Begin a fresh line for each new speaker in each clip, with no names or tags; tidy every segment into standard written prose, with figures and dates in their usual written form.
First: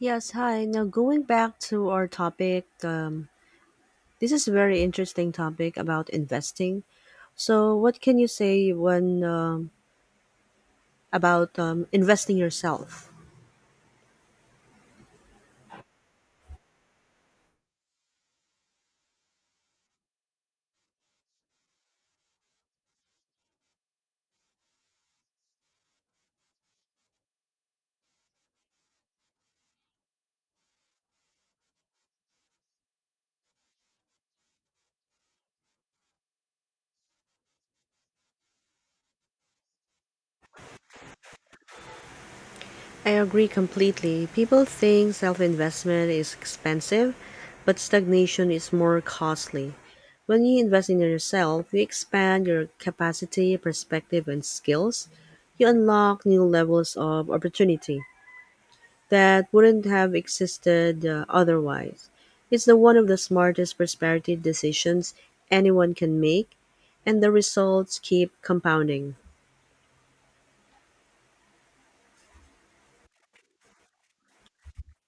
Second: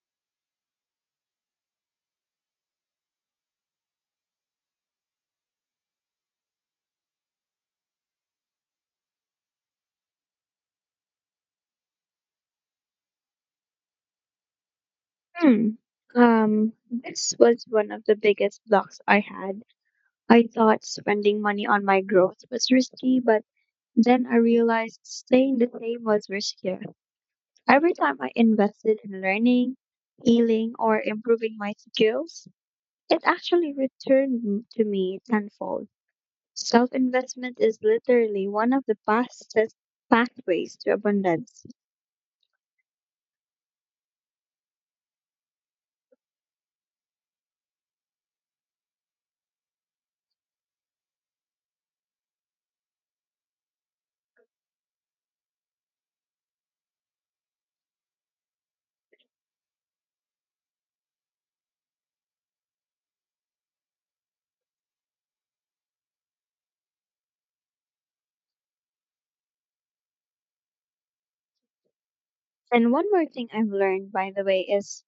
Yes, hi. Now going back to our topic, this is a very interesting topic about investing. So, what can you say when about investing yourself?
Hmm. This was one of the biggest blocks I had. I thought spending money on my growth was risky, but then I realized staying the same was riskier. Every time I invested in learning, healing, or improving my skills, it actually returned to me tenfold. Self investment is literally one of the fastest pathways to abundance.
I agree completely. People think self-investment is expensive, but stagnation is more costly. When you invest in yourself, you expand your capacity, perspective, and skills. You unlock new levels of opportunity that wouldn't have existed otherwise. It's the one of the smartest prosperity decisions anyone can make, and the results keep compounding.
And one more thing I've learned, by the way, is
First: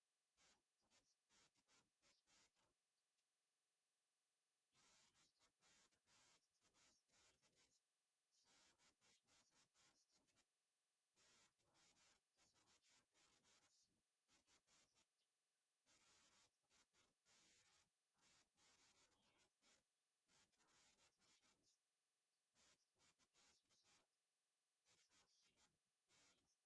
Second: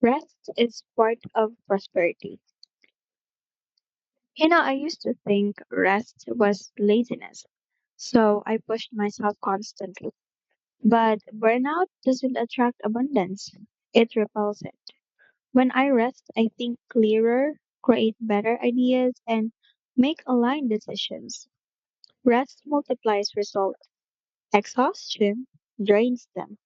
rest is part of prosperity. You know, I used to think rest was laziness, so I pushed myself constantly. But burnout doesn't attract abundance, it repels it. When I rest, I think clearer, create better ideas, and make aligned decisions. Rest multiplies results, exhaustion drains them.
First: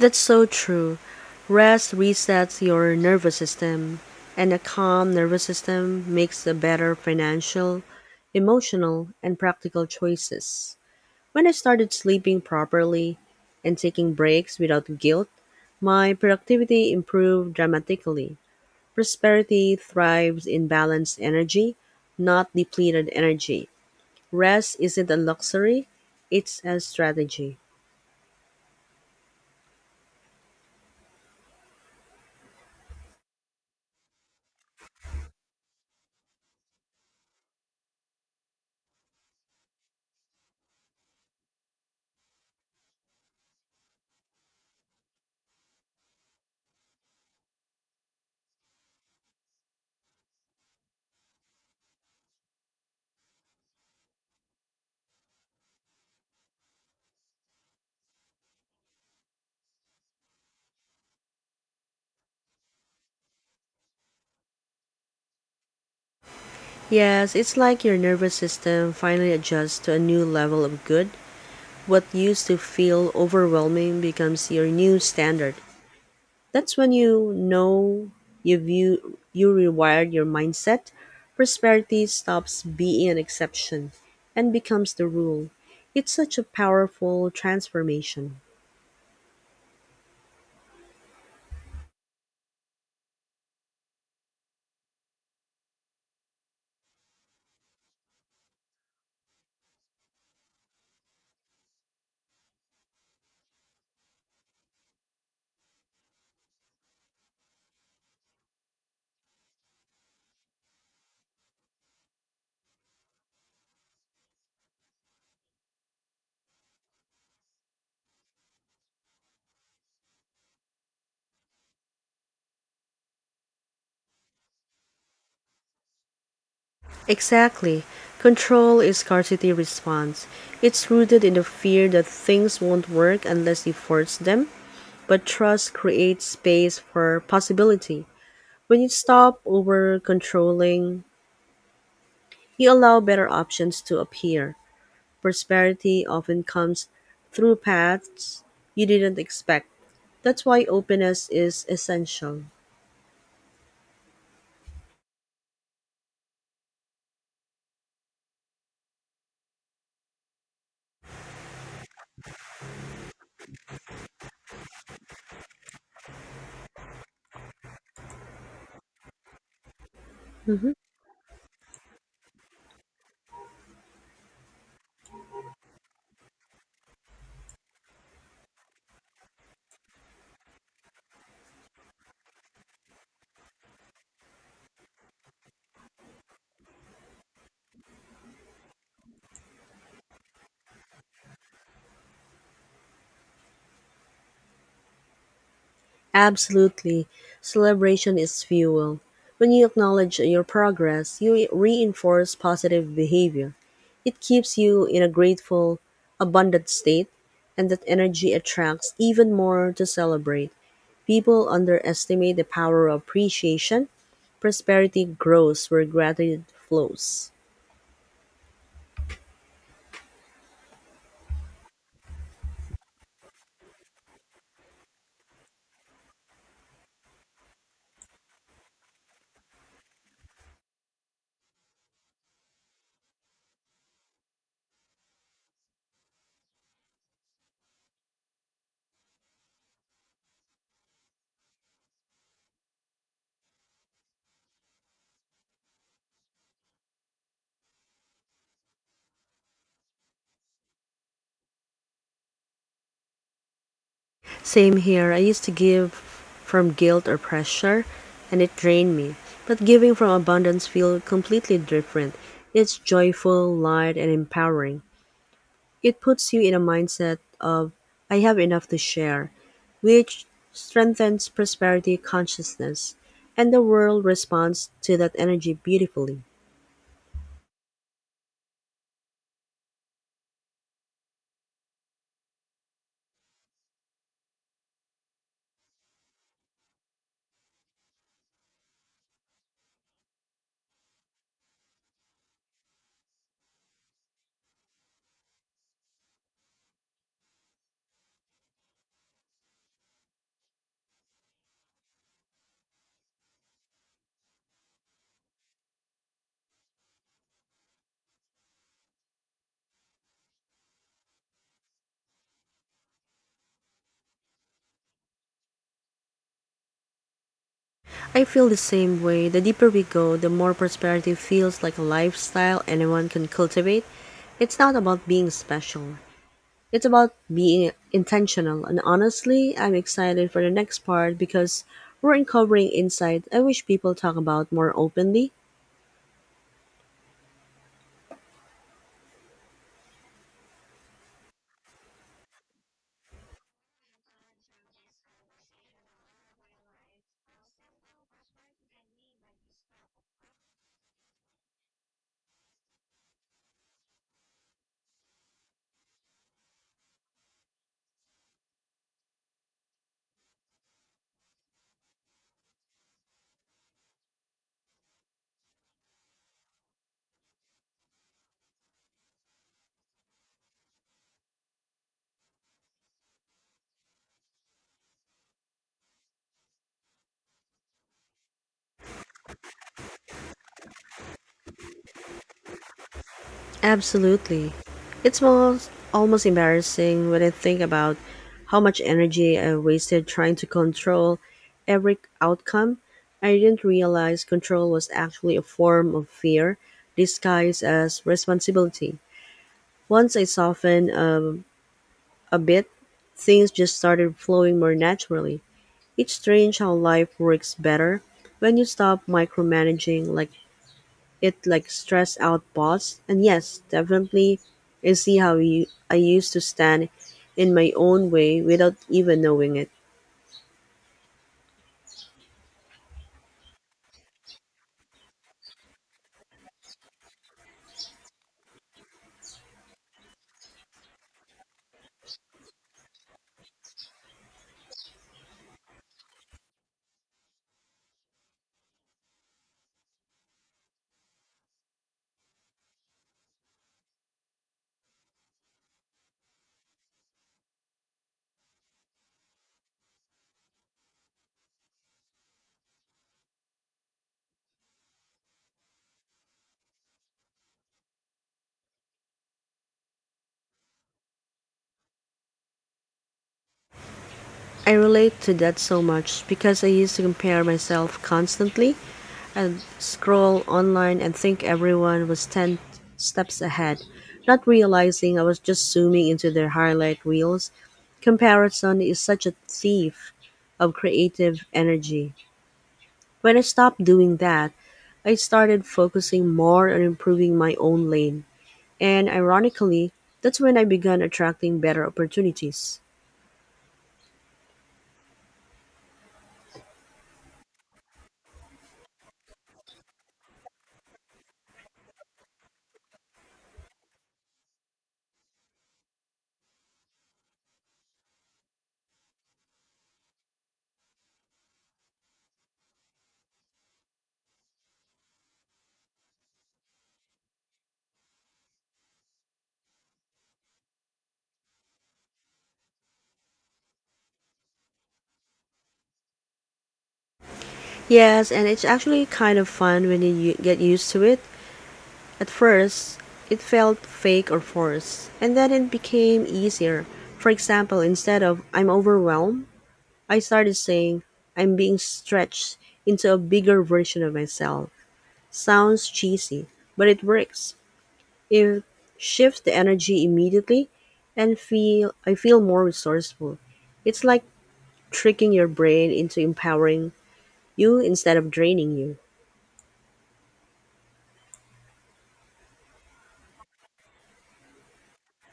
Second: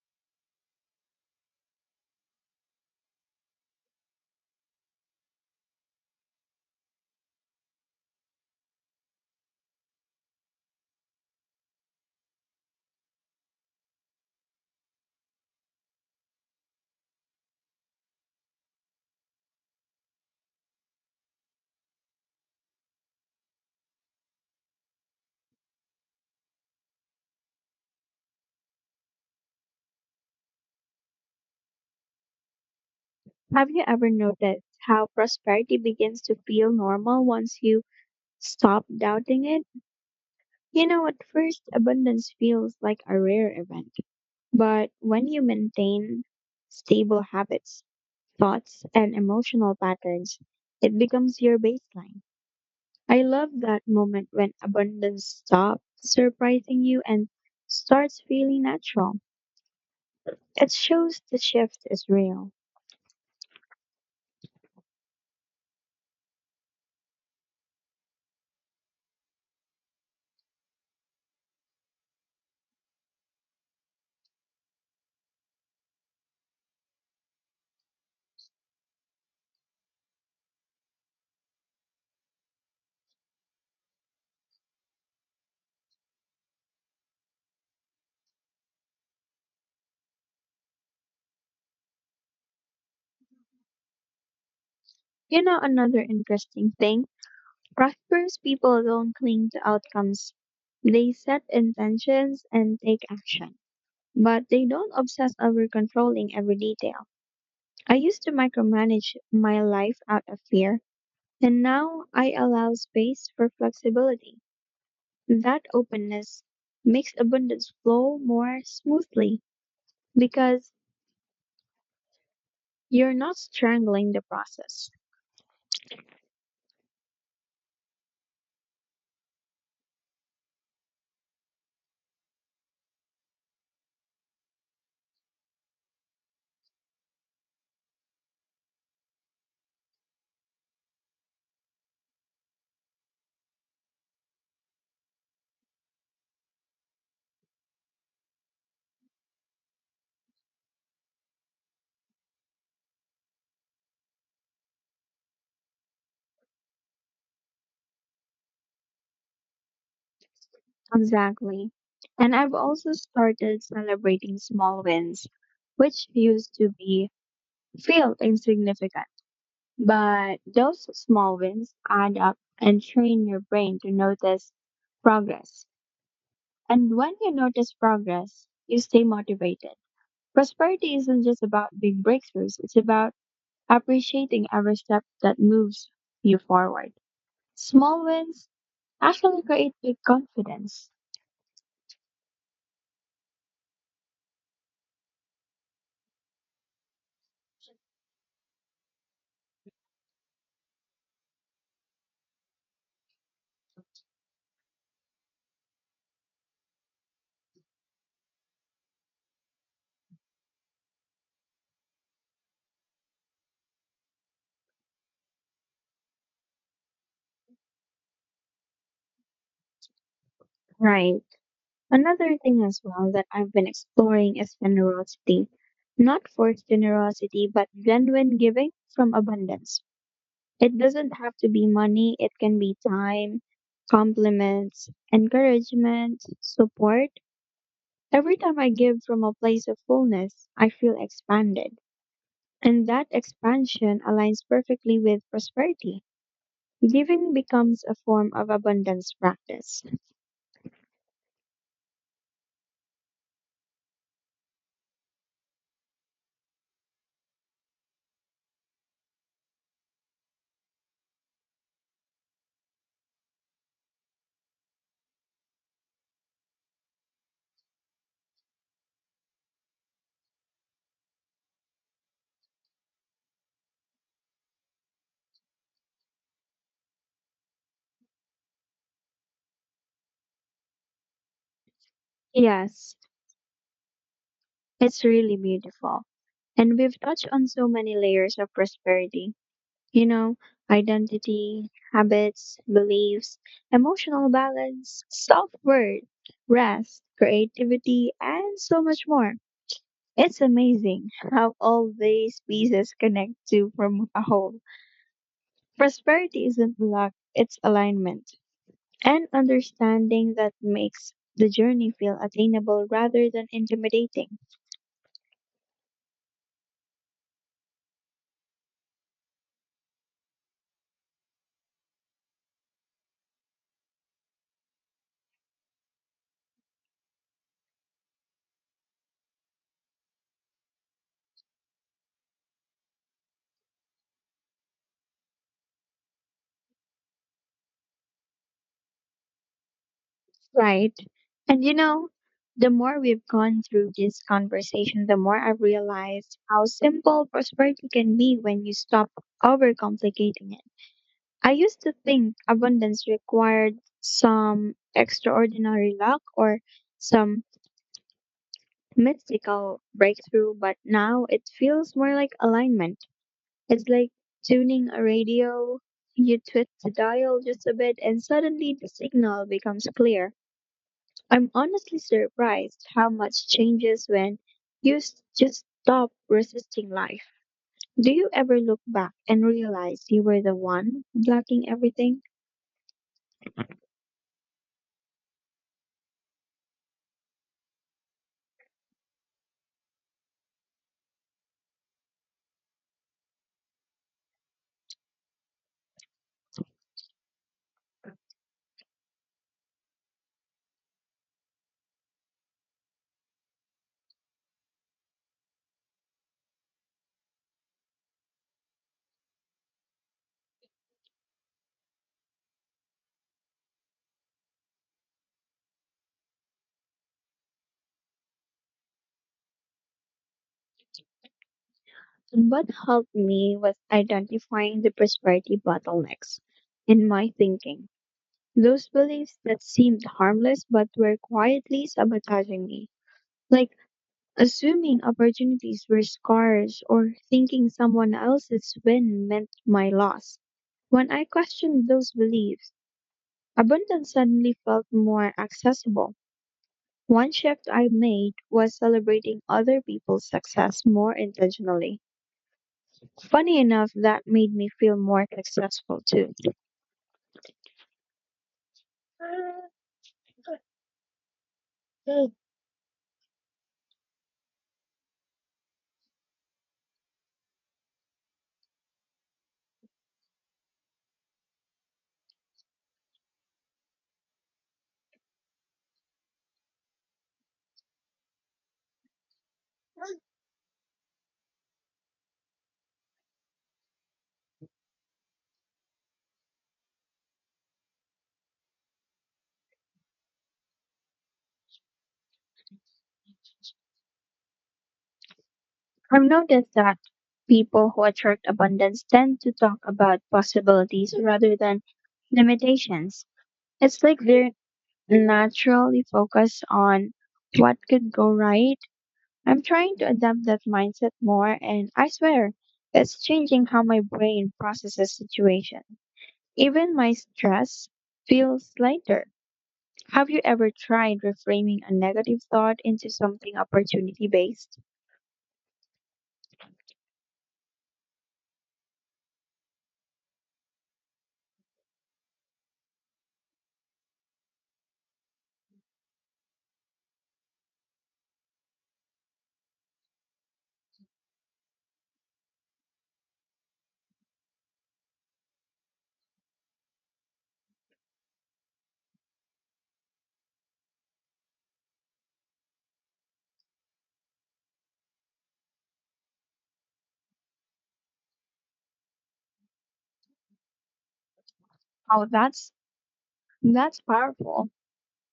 That's so true. Rest resets your nervous system, and a calm nervous system makes the better financial, emotional, and practical choices. When I started sleeping properly and taking breaks without guilt, my productivity improved dramatically. Prosperity thrives in balanced energy, not depleted energy. Rest isn't a luxury, it's a strategy.
Have you ever noticed how prosperity begins to feel normal once you stop doubting it? You know, at first, abundance feels like a rare event. But when you maintain stable habits, thoughts, and emotional patterns, it becomes your baseline. I love that moment when abundance stops surprising you and starts feeling natural. It shows the shift is real.
Yes, it's like your nervous system finally adjusts to a new level of good. What used to feel overwhelming becomes your new standard. That's when you know you rewired your mindset. Prosperity stops being an exception and becomes the rule. It's such a powerful transformation.
You know, another interesting thing, prosperous people don't cling to outcomes. They set intentions and take action, but they don't obsess over controlling every detail. I used to micromanage my life out of fear, and now I allow space for flexibility. That openness makes abundance flow more smoothly because you're not strangling the process.
Exactly. Control is scarcity response. It's rooted in the fear that things won't work unless you force them, but trust creates space for possibility. When you stop over controlling, you allow better options to appear. Prosperity often comes through paths you didn't expect. That's why openness is essential.
Exactly. And I've also started celebrating small wins, which used to be feel insignificant. But
Mm-hmm.
those small wins add up and train your brain to notice progress. And when you notice progress, you stay motivated. Prosperity isn't just about big breakthroughs, it's about appreciating every step that moves you forward. Small wins actually create big confidence.
Absolutely. Celebration is fuel. When you acknowledge your progress, you reinforce positive behavior. It keeps you in a grateful, abundant state, and that energy attracts even more to celebrate. People underestimate the power of appreciation. Prosperity grows where gratitude flows.
Right. Another thing as well that I've been exploring is generosity. Not forced generosity, but genuine giving from abundance. It doesn't have to be money, it can be time, compliments, encouragement, support. Every time I give from a place of fullness, I feel expanded. And that expansion aligns perfectly with prosperity. Giving becomes a form of abundance practice.
Same here. I used to give from guilt or pressure, and it drained me. But giving from abundance feels completely different. It's joyful, light, and empowering. It puts you in a mindset of, I have enough to share, which strengthens prosperity consciousness. And the world responds to that energy beautifully.
Yes, it's really beautiful. And we've touched on so many layers of prosperity. You know, identity, habits, beliefs, emotional balance, self worth, rest, creativity, and so much more. It's amazing how all these pieces connect to form a whole. Prosperity isn't luck, it's alignment. And understanding that makes the journey feel attainable rather than intimidating.
I feel the same way. The deeper we go, the more prosperity feels like a lifestyle anyone can cultivate. It's not about being special. It's about being intentional, and honestly, I'm excited for the next part because we're uncovering insight I wish people talk about more openly.
Right. And you know, the more we've gone through this conversation, the more I've realized how simple prosperity can be when you stop overcomplicating it. I used to think abundance required some extraordinary luck or some mystical breakthrough, but now it feels more like alignment. It's like tuning a radio. You twist the dial just a bit and suddenly the signal becomes clear. I'm honestly surprised how much changes when just stop resisting life. Do you ever look back and realize you were the one blocking everything?
Absolutely. It's almost embarrassing when I think about how much energy I wasted trying to control every outcome. I didn't realize control was actually a form of fear disguised as responsibility. Once I softened a bit, things just started flowing more naturally. It's strange how life works better when you stop micromanaging like it like stress out boss. And yes, definitely I see I used to stand in my own way without even knowing it.
What helped me was identifying the prosperity bottlenecks in my thinking. Those beliefs that seemed harmless but were quietly sabotaging me, like assuming opportunities were scarce or thinking someone else's win meant my loss. When I questioned those beliefs, abundance suddenly felt more accessible. One shift I made was celebrating other people's success more intentionally. Funny enough, that made me feel more successful too.
I relate to that so much because I used to compare myself constantly and scroll online and think everyone was 10 steps ahead, not realizing I was just zooming into their highlight reels. Comparison is such a thief of creative energy. When I stopped doing that, I started focusing more on improving my own lane. And ironically, that's when I began attracting better opportunities.
I've noticed that people who attract abundance tend to talk about possibilities rather than limitations. It's like they're naturally focused on what could go right. I'm trying to adapt that mindset more, and I swear it's changing how my brain processes situations. Even my stress feels lighter. Have you ever tried reframing a negative thought into something opportunity based?
Yes, and it's actually kind of fun when get used to it. At first, it felt fake or forced, and then it became easier. For example, instead of I'm overwhelmed, I started saying I'm being stretched into a bigger version of myself. Sounds cheesy, but it works. It shifts the energy immediately and feel I feel more resourceful. It's like tricking your brain into empowering you instead of draining you.
Oh, that's powerful.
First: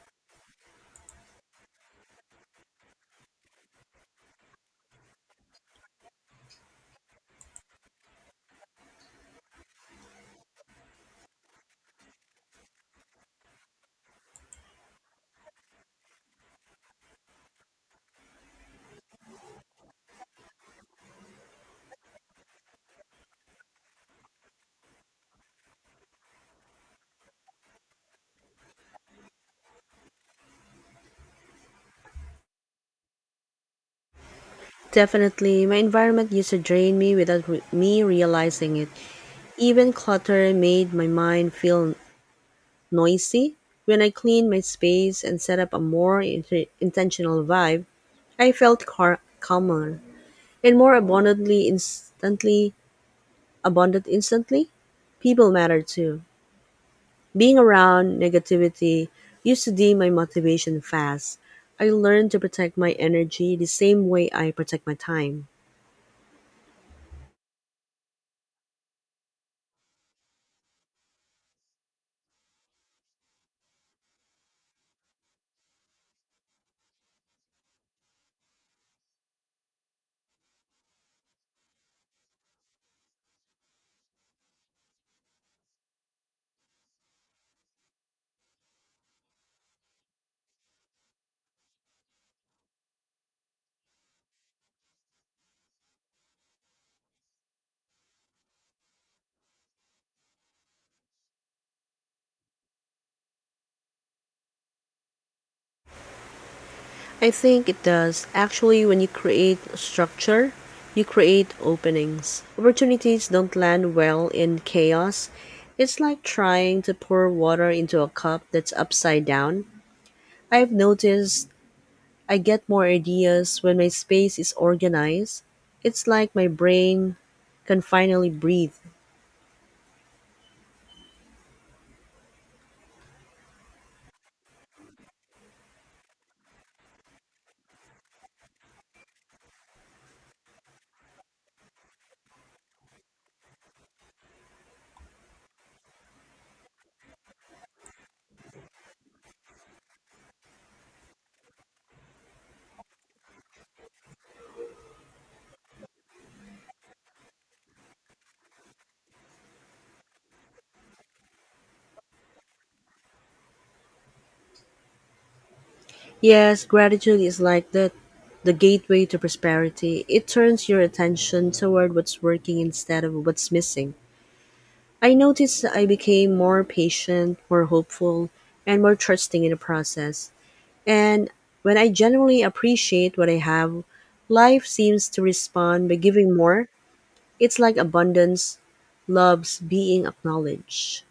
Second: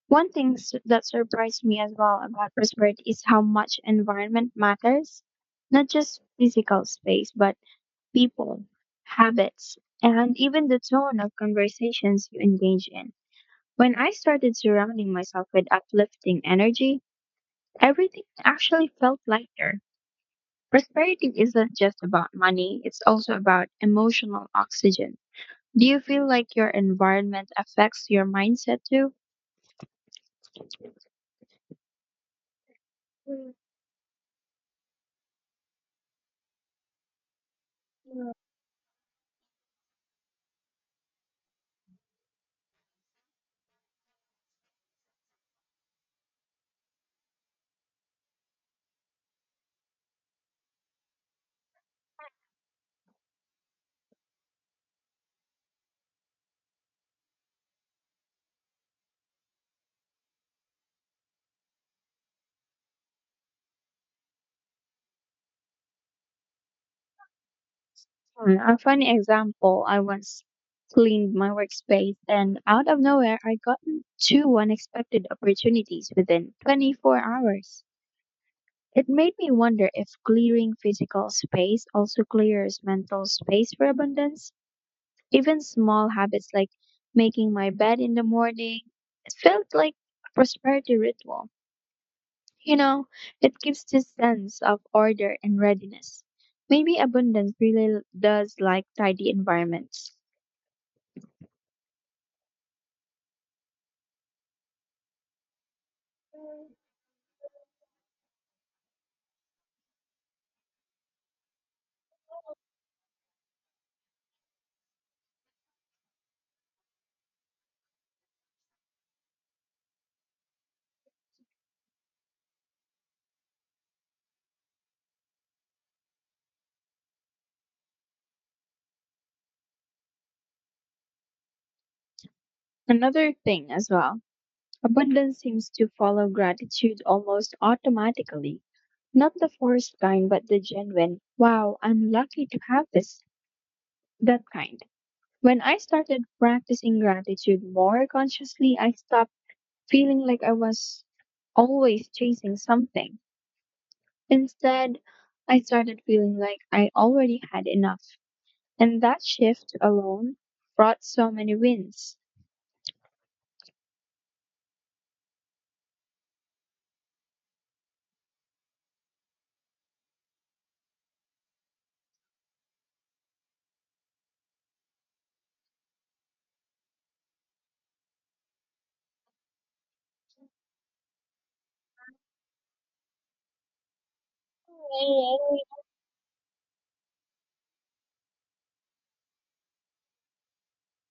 One that surprised me as well about prosperity is how much environment matters, not just physical space, but people, habits, and even the tone of conversations you engage in. When I started surrounding myself with uplifting energy, everything actually felt lighter. Prosperity isn't just about money, it's also about emotional oxygen. Do you feel like your environment affects your mindset too?
Definitely, my environment used to drain me without me realizing it. Even clutter made my mind feel noisy. When I cleaned my space and set up a more intentional vibe, I felt calmer and more abundantly instantly abundant instantly. People matter too. Being around negativity used to dim my motivation fast. I learned to protect my energy the same way I protect my time.
Hmm, a funny example, I once cleaned my workspace and out of nowhere I got two unexpected opportunities within 24 hours. It made me wonder if clearing physical space also clears mental space for abundance. Even small habits like making my bed in the morning, it felt like a prosperity ritual. You know, it gives this sense of order and readiness. Maybe abundance really does like tidy environments.
I think it does. Actually, when you create structure, you create openings. Opportunities don't land well in chaos. It's like trying to pour water into a cup that's upside down. I've noticed I get more ideas when my space is organized. It's like my brain can finally breathe.
Another thing as well, abundance seems to follow gratitude almost automatically. Not the forced kind, but the genuine, wow, I'm lucky to have this, that kind. When I started practicing gratitude more consciously, I stopped feeling like I was always chasing something. Instead, I started feeling like I already had enough. And that shift alone brought so many wins.
Yes, gratitude is like that the gateway to prosperity. It turns your attention toward what's working instead of what's missing. I noticed I became more patient, more hopeful, and more trusting in the process. And when I genuinely appreciate what I have, life seems to respond by giving more. It's like abundance loves being acknowledged.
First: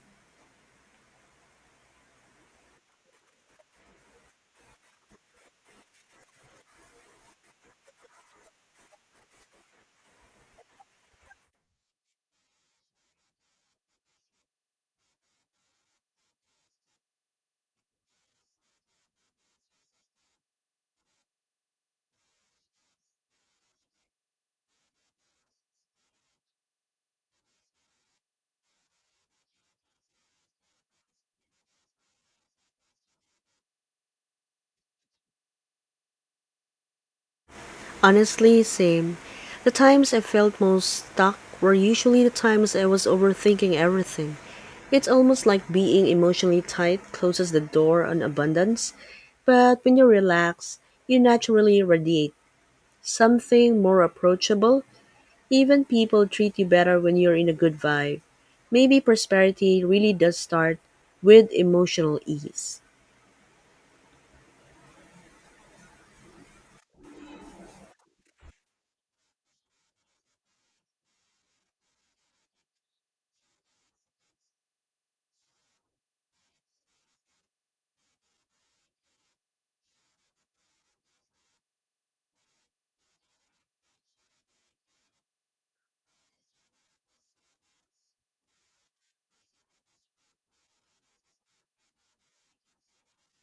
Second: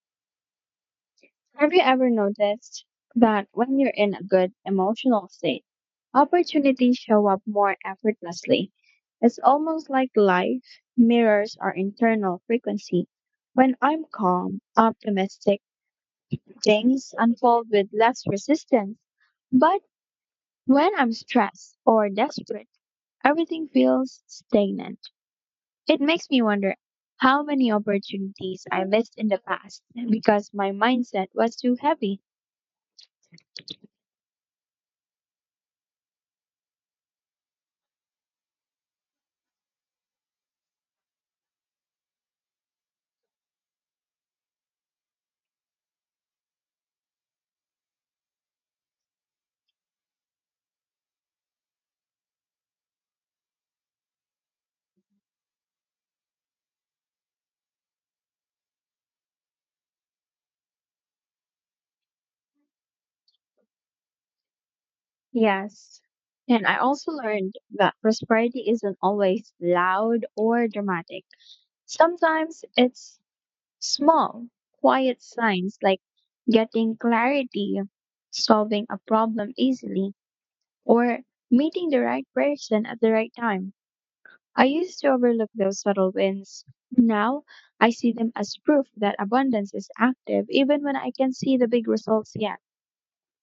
Have you ever noticed that when you're in a good emotional state, opportunities show up more effortlessly? It's almost like life mirrors our internal frequency. When I'm calm, optimistic, things unfold with less resistance. But when I'm stressed or desperate, everything feels stagnant. It makes me wonder how many opportunities I missed in the past because my mindset was too heavy.
Honestly, same. The times I felt most stuck were usually the times I was overthinking everything. It's almost like being emotionally tight closes the door on abundance, but when you relax, you naturally radiate something more approachable, even people treat you better when you're in a good vibe. Maybe prosperity really does start with emotional ease.
Yes. And I also learned that prosperity isn't always loud or dramatic. Sometimes it's small, quiet signs like getting clarity, solving a problem easily, or meeting the right person at the right time. I used to overlook those subtle wins. Now I see them as proof that abundance is active even when I can see the big results yet.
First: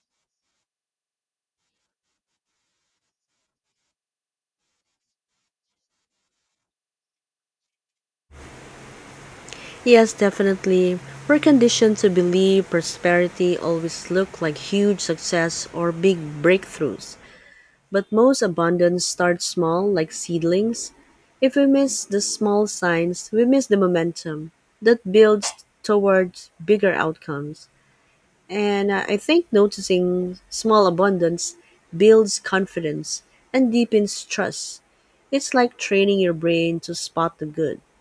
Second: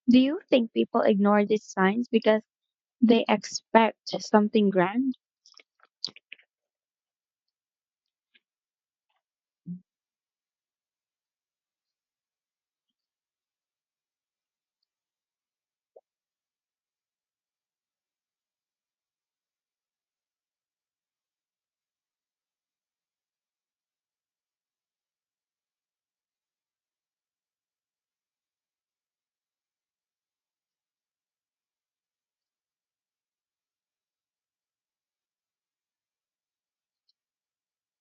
Do you think people ignore these signs because they expect something grand?
Yes, definitely. We're conditioned to believe prosperity always look like huge success or big breakthroughs. But most abundance starts small, like seedlings. If we miss the small signs, we miss the momentum that builds towards bigger outcomes. And I think noticing small abundance builds confidence and deepens trust. It's like training your brain to spot the good.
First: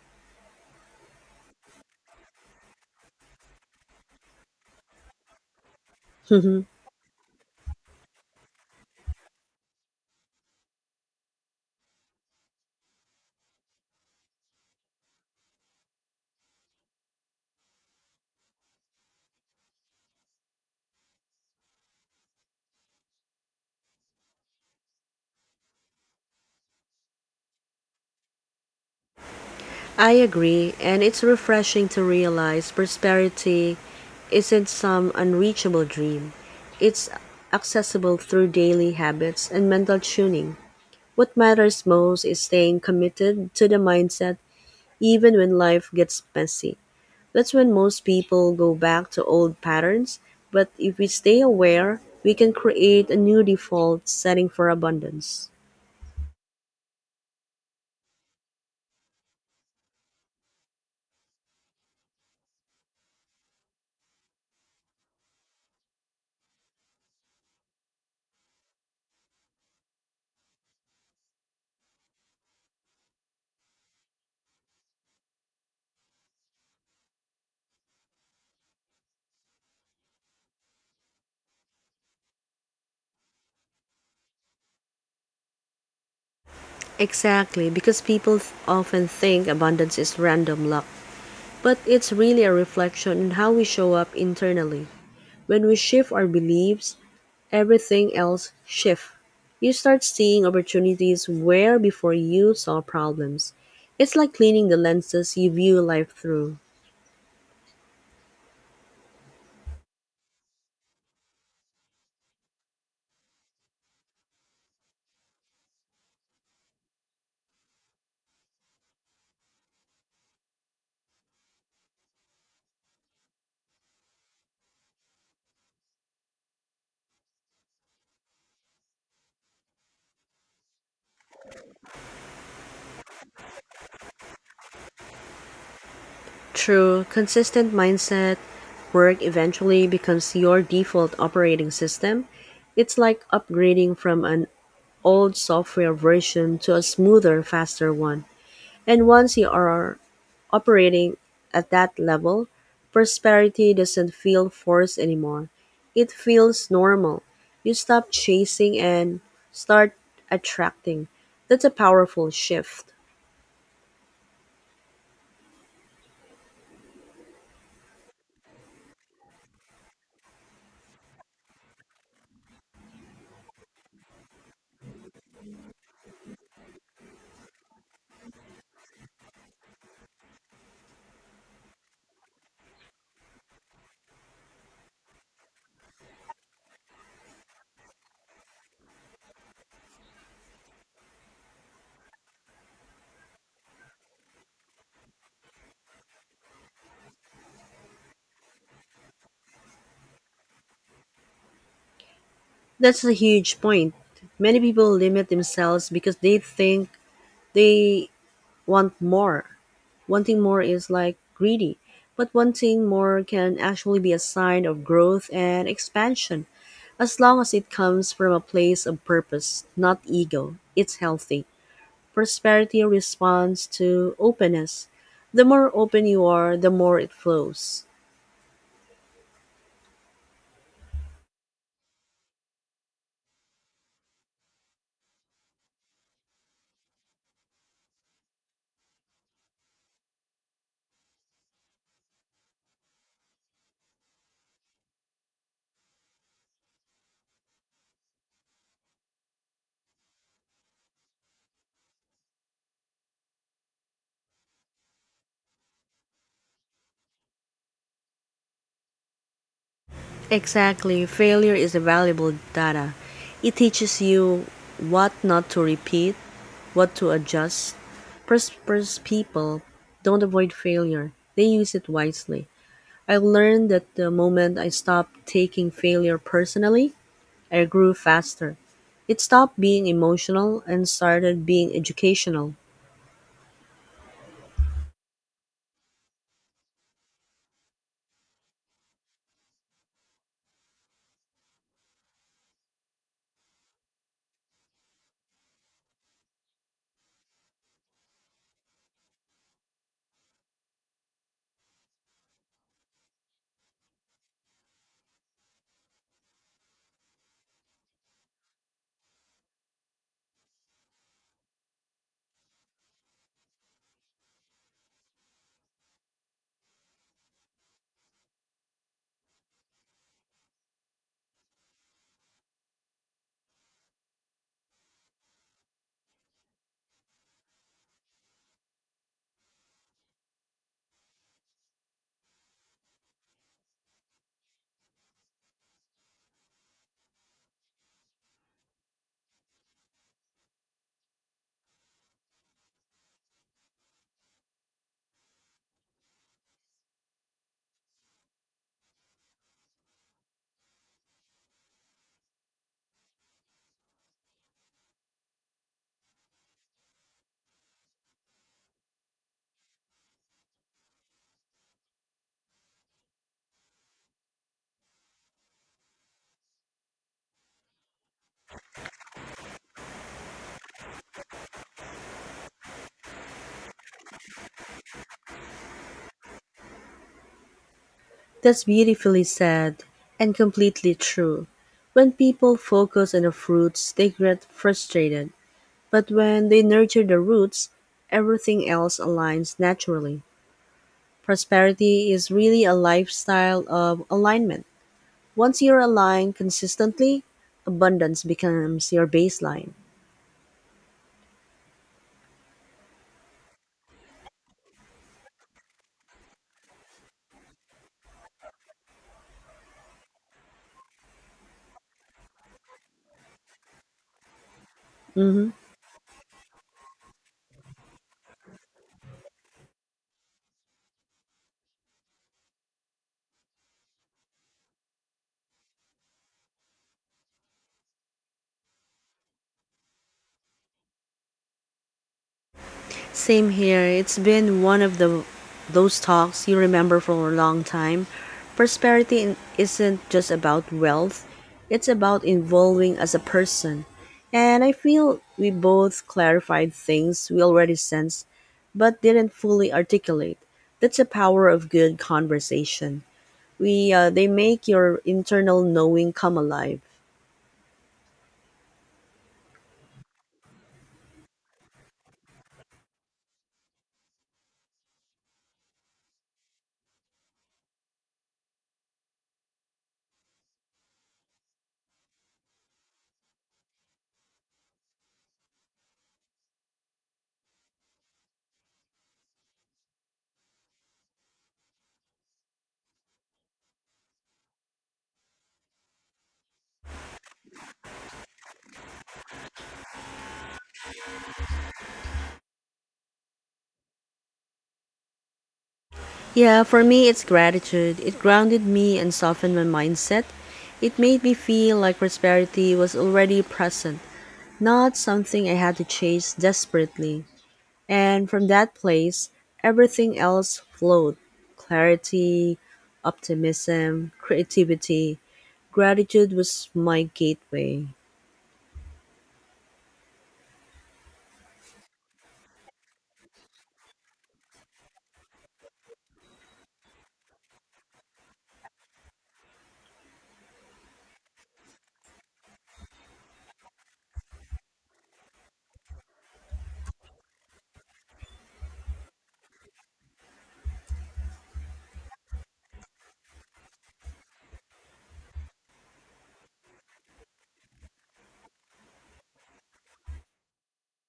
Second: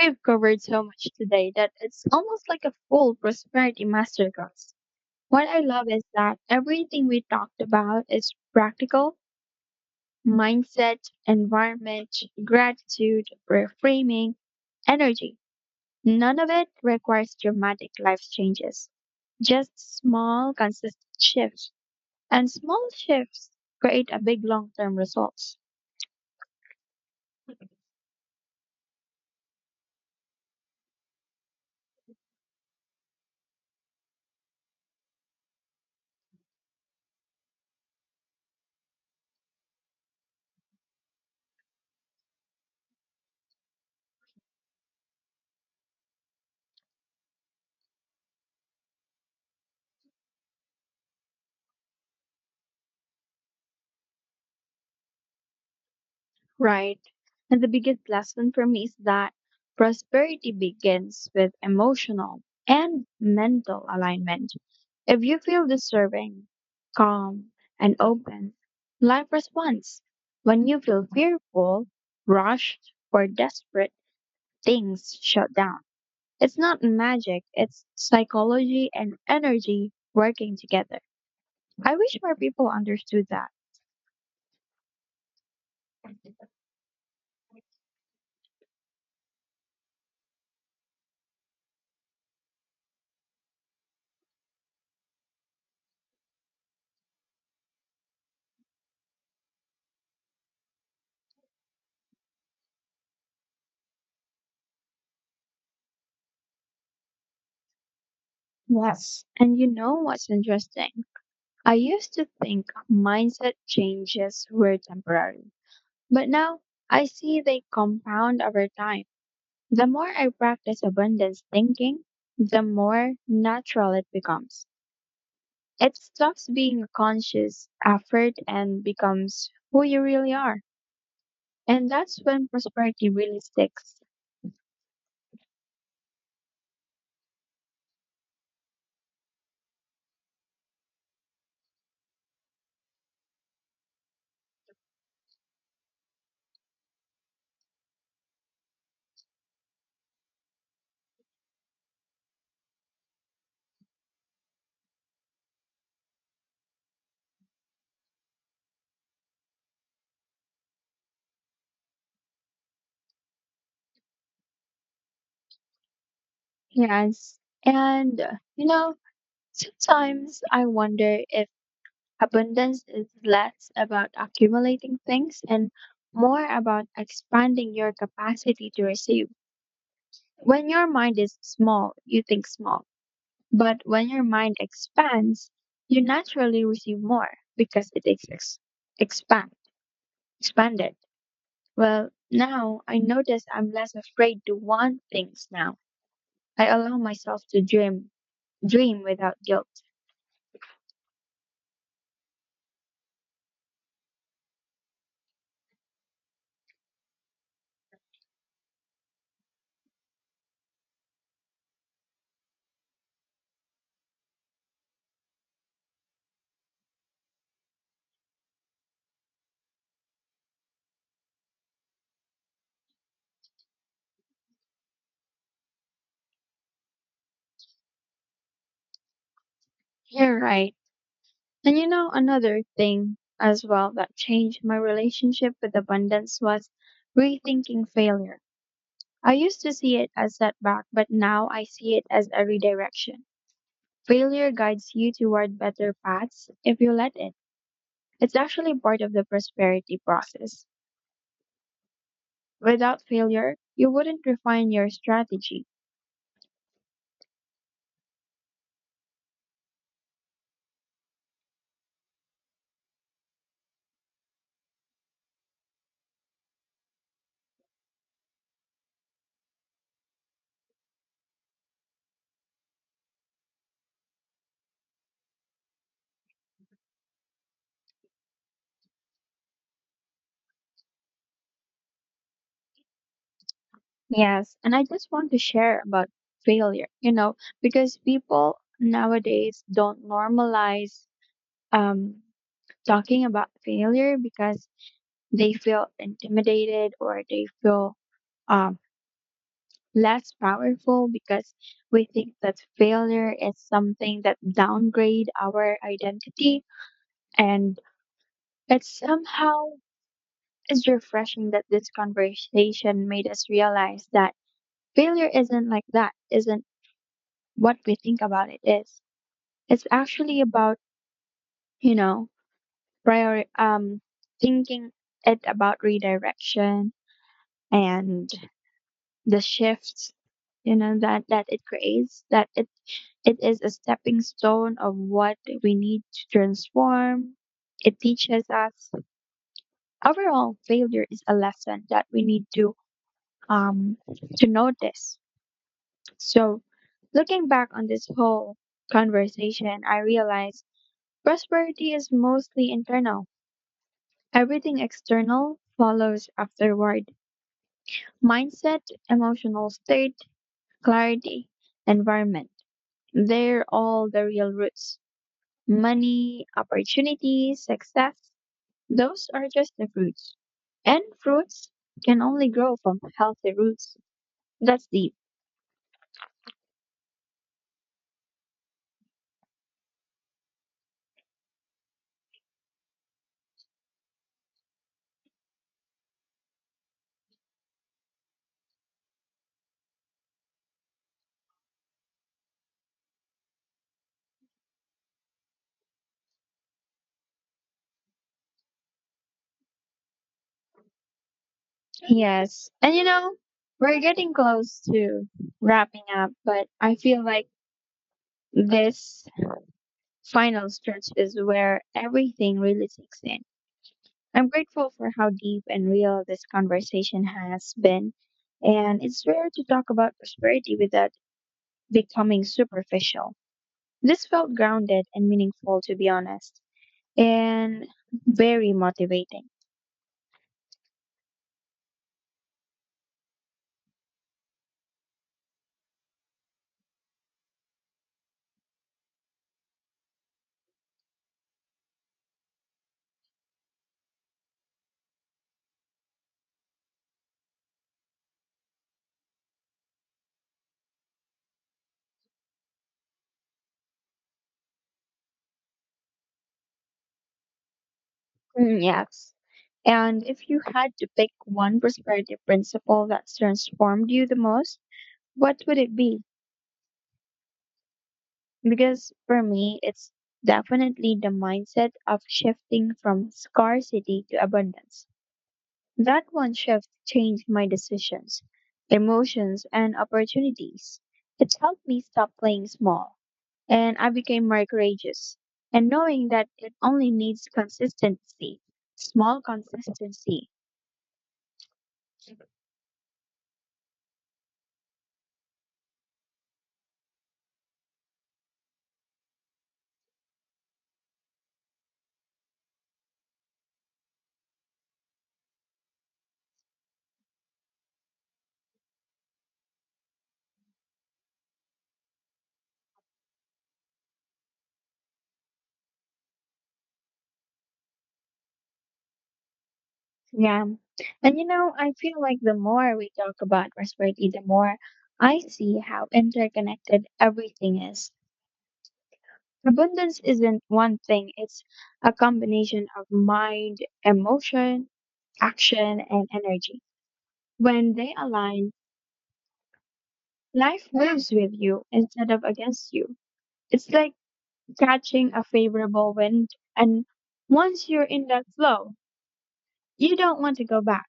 We've covered so much today that it's almost like a full prosperity masterclass. What I love is that
Mhm.
everything we talked about is practical: mindset, environment, gratitude, reframing, energy. None of it requires dramatic life changes, just small, consistent shifts. And small shifts create a big long term result.
I agree, and it's refreshing to realize prosperity isn't some unreachable dream. It's accessible through daily habits and mental tuning. What matters most is staying committed to the mindset even when life gets messy. That's when most people go back to old patterns, but if we stay aware, we can create a new default setting for abundance.
Right. And the biggest lesson for me is that prosperity begins with emotional and mental alignment. If you feel deserving, calm, and open, life responds. When you feel fearful, rushed, or desperate, things shut down. It's not magic, it's psychology and energy working together. I wish more people understood that.
Exactly, because people often think abundance is random luck, but it's really a reflection on how we show up internally. When we shift our beliefs, everything else shifts. You start seeing opportunities where before you saw problems. It's like cleaning the lenses you view life through.
Yes. And you know what's interesting? I used to think mindset changes were temporary, but now I see they compound over time. The more I practice abundance thinking, the more natural it becomes. It stops being a conscious effort and becomes who you really are. And that's when prosperity really sticks.
True, consistent mindset, work eventually becomes your default operating system. It's like upgrading from an old software version to a smoother, faster one. And once you are operating at that level, prosperity doesn't feel forced anymore. It feels normal. You stop chasing and start attracting. That's a powerful shift.
Yes. And, you know, sometimes I wonder if abundance is less about accumulating things and more about expanding your capacity to receive. When your mind is small, you think small. But when your mind expands, you naturally receive more because it is expand, expanded. Well, now I notice I'm less afraid to want things now. I allow myself to dream, without guilt.
That's a huge point. Many people limit themselves because they think they want more. Wanting more is like greedy, but wanting more can actually be a sign of growth and expansion as long as it comes from a place of purpose, not ego. It's healthy. Prosperity responds to openness. The more open you are, the more it flows.
You're right. And you know, another thing as well that changed my relationship with abundance was rethinking failure. I used to see it as setback, but now I see it as a redirection. Failure guides you toward better paths if you let it. It's actually part of the prosperity process. Without failure, you wouldn't refine your strategy.
Exactly. Failure is a valuable data. It teaches you what not to repeat, what to adjust. Prosperous people don't avoid failure, they use it wisely. I learned that the moment I stopped taking failure personally, I grew faster. It stopped being emotional and started being educational.
Yes, and I just want to share about failure, you know, because people nowadays don't normalize um talking about failure because they feel intimidated or they feel um, less powerful because we think that failure is something that downgrade our identity, and it's somehow is refreshing that this conversation made us realize that failure isn't like that, isn't what we think about it is. It's actually about, you know, prior thinking, it about redirection and the shifts, you know, that it creates, that it is a stepping stone of what we need to transform. It teaches us overall failure is a lesson that we need um to notice. So looking back on this whole conversation, I realized prosperity is mostly internal, everything external follows afterward. Mindset, emotional state, clarity, environment, they're all the real roots. Money, opportunity, success, those are just the fruits. And fruits can only grow from healthy roots. That's deep.
That's beautifully said and completely true. When people focus on the fruits, they get frustrated. But when they nurture the roots, everything else aligns naturally. Prosperity is really a lifestyle of alignment. Once you're aligned consistently, abundance becomes your baseline.
Yes. And you know, we're getting close to wrapping up, but I feel like this final stretch is where everything really sinks in. I'm grateful for how
Mhm.
deep and real this conversation has been. And it's rare to talk about prosperity without becoming superficial. This felt grounded and meaningful, to be honest, and very motivating.
Same here. It's been one of the those talks you remember for a long time. Prosperity isn't just about wealth. It's about evolving as a person. And I feel we both clarified things we already sensed but didn't fully articulate. That's the power of good conversation. We they make your internal knowing come alive.
Mm, yes. And if you had to pick one prosperity principle that's transformed you the most, what would it be? Because for me, it's definitely the mindset of shifting from scarcity to abundance. That one shift changed my decisions, emotions, and opportunities. It helped me stop playing small and I became more courageous. And knowing that it only needs consistency, small consistency.
Yeah, for me, it's gratitude. It grounded me and softened my mindset. It made me feel like prosperity was already present, not something I had to chase desperately. And from that place, everything else flowed clarity, optimism, creativity. Gratitude was my gateway.
Yeah. And you know, I feel like the more we talk about prosperity, the more I see how interconnected everything is. Abundance isn't one thing, it's a combination of mind, emotion, action, and energy. When they align, life moves with you instead of against you. It's like catching a favorable wind. And once you're in that flow, you don't want to go back.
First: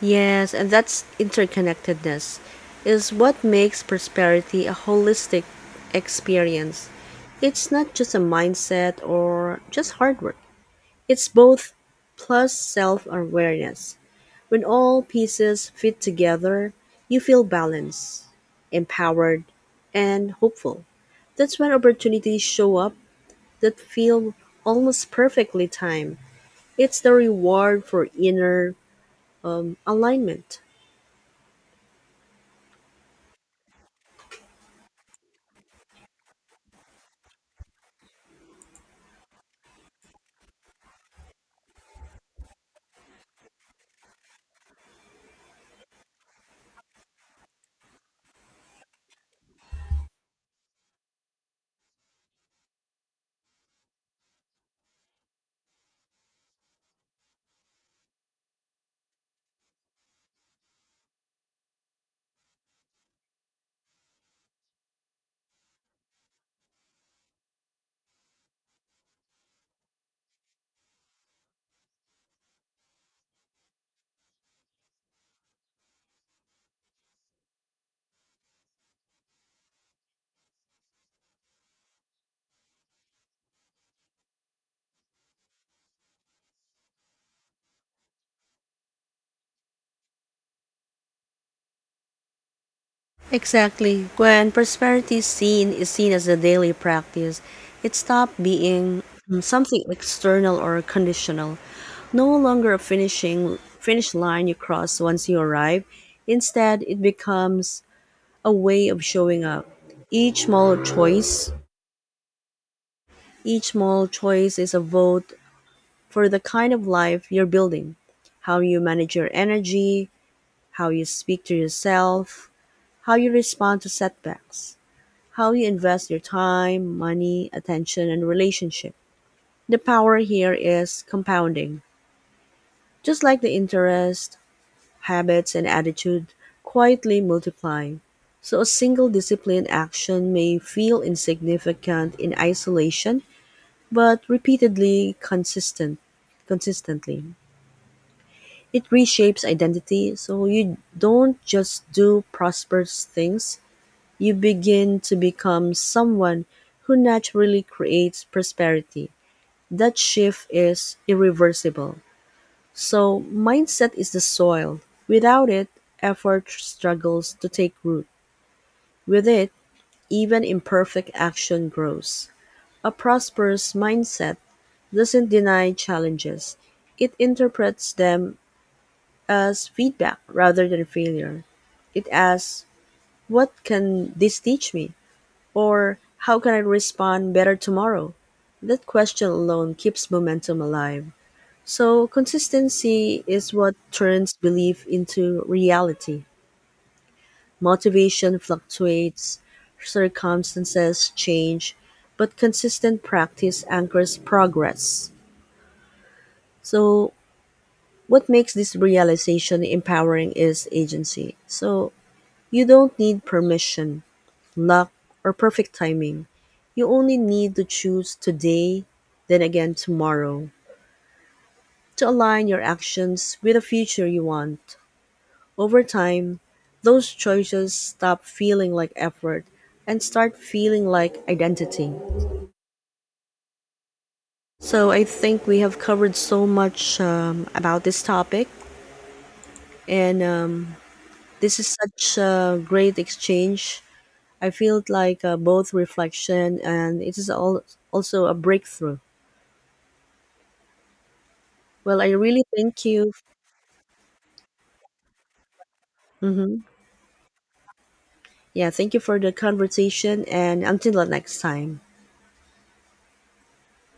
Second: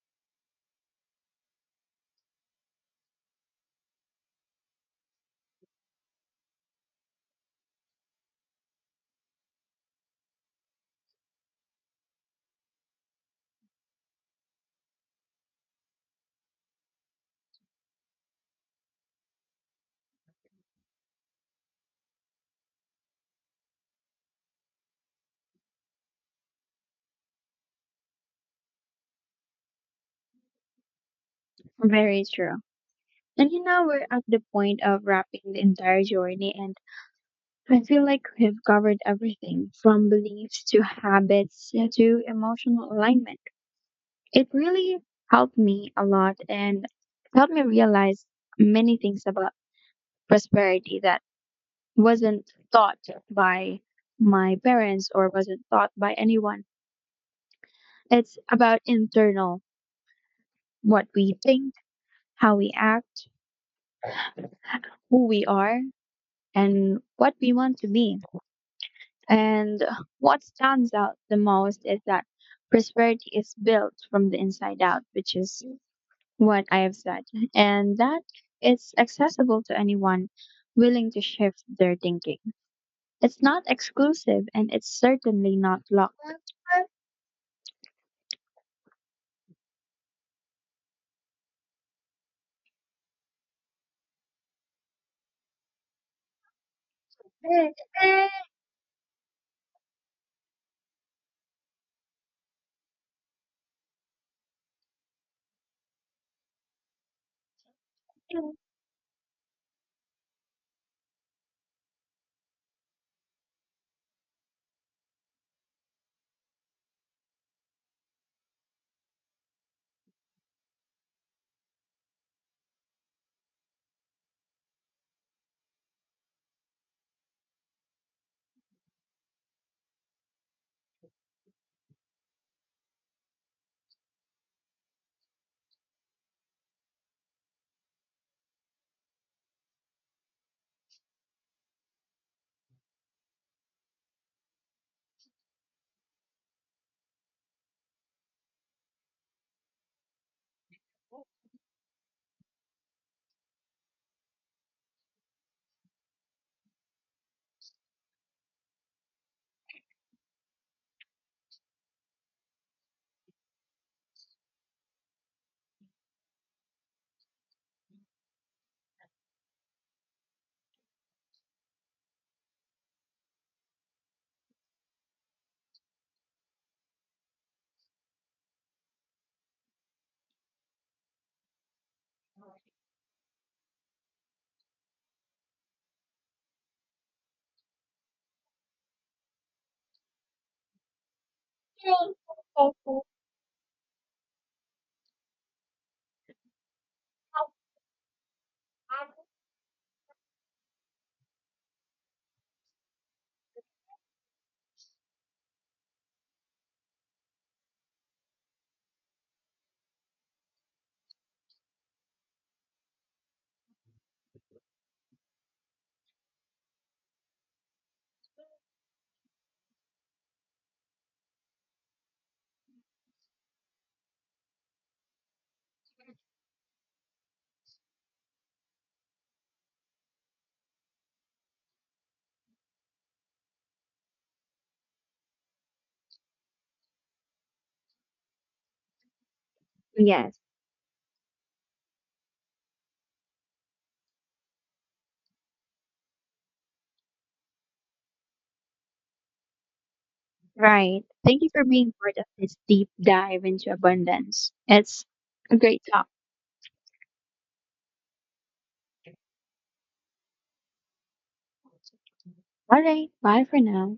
Yes, and that's interconnectedness is what makes prosperity a holistic experience. It's not just a mindset or just hard work. It's both plus self-awareness. When all pieces fit together, you feel balanced, empowered, and hopeful. That's when opportunities show up that feel almost perfectly timed. It's the reward for inner alignment.
Very true. And you know, we're at the point of wrapping the entire journey, and I feel like we've covered everything from beliefs to habits to emotional alignment. It really helped me a lot and helped me realize many things about prosperity that wasn't taught by my parents or wasn't taught by anyone. It's about internal, what we think, how we act, who we are, and what we want to be. And what stands out the most is that prosperity is built from the inside out, which is what I have said, and that it's accessible to anyone willing to shift their thinking. It's not exclusive and it's certainly not locked.
Exactly. When prosperity is seen as a daily practice, it stopped being something external or conditional, no longer a finish line you cross once you arrive. Instead, it becomes a way of showing up. Each small choice, each small choice is a vote for the kind of life you're building, how you manage your energy, how you speak to yourself, how you respond to setbacks, how you invest your time, money, attention, and relationship. The power here is compounding. Just like the interest, habits, and attitude quietly multiply. So a single disciplined action may feel insignificant in isolation, but repeatedly consistent consistently. It reshapes identity, so you don't just do prosperous things, you begin to become someone who naturally creates prosperity. That shift is irreversible. So, mindset is the soil. Without it, effort struggles to take root. With it, even imperfect action grows. A prosperous mindset doesn't deny challenges, it interprets them as feedback rather than failure. It asks, what can this teach me? Or "How can I respond better tomorrow?" That question alone keeps momentum alive. So, consistency is what turns belief into reality. Motivation fluctuates, circumstances change, but consistent practice anchors progress. So, what makes this realization empowering is agency. So, you don't need permission, luck, or perfect timing. You only need to choose today, then again tomorrow, to align your actions with the future you want. Over time, those choices stop feeling like effort and start feeling like identity. So I think we have covered so much about this topic, and
Yes,
um, this is such a great exchange. I feel like both reflection and it is all also a breakthrough.
right. Thank you for being
Well, I
part of
really
this
thank
deep
you.
dive into abundance. It's a great talk.
Hmm. Yeah, thank you for the conversation, and until the next time.
All right. Bye for now.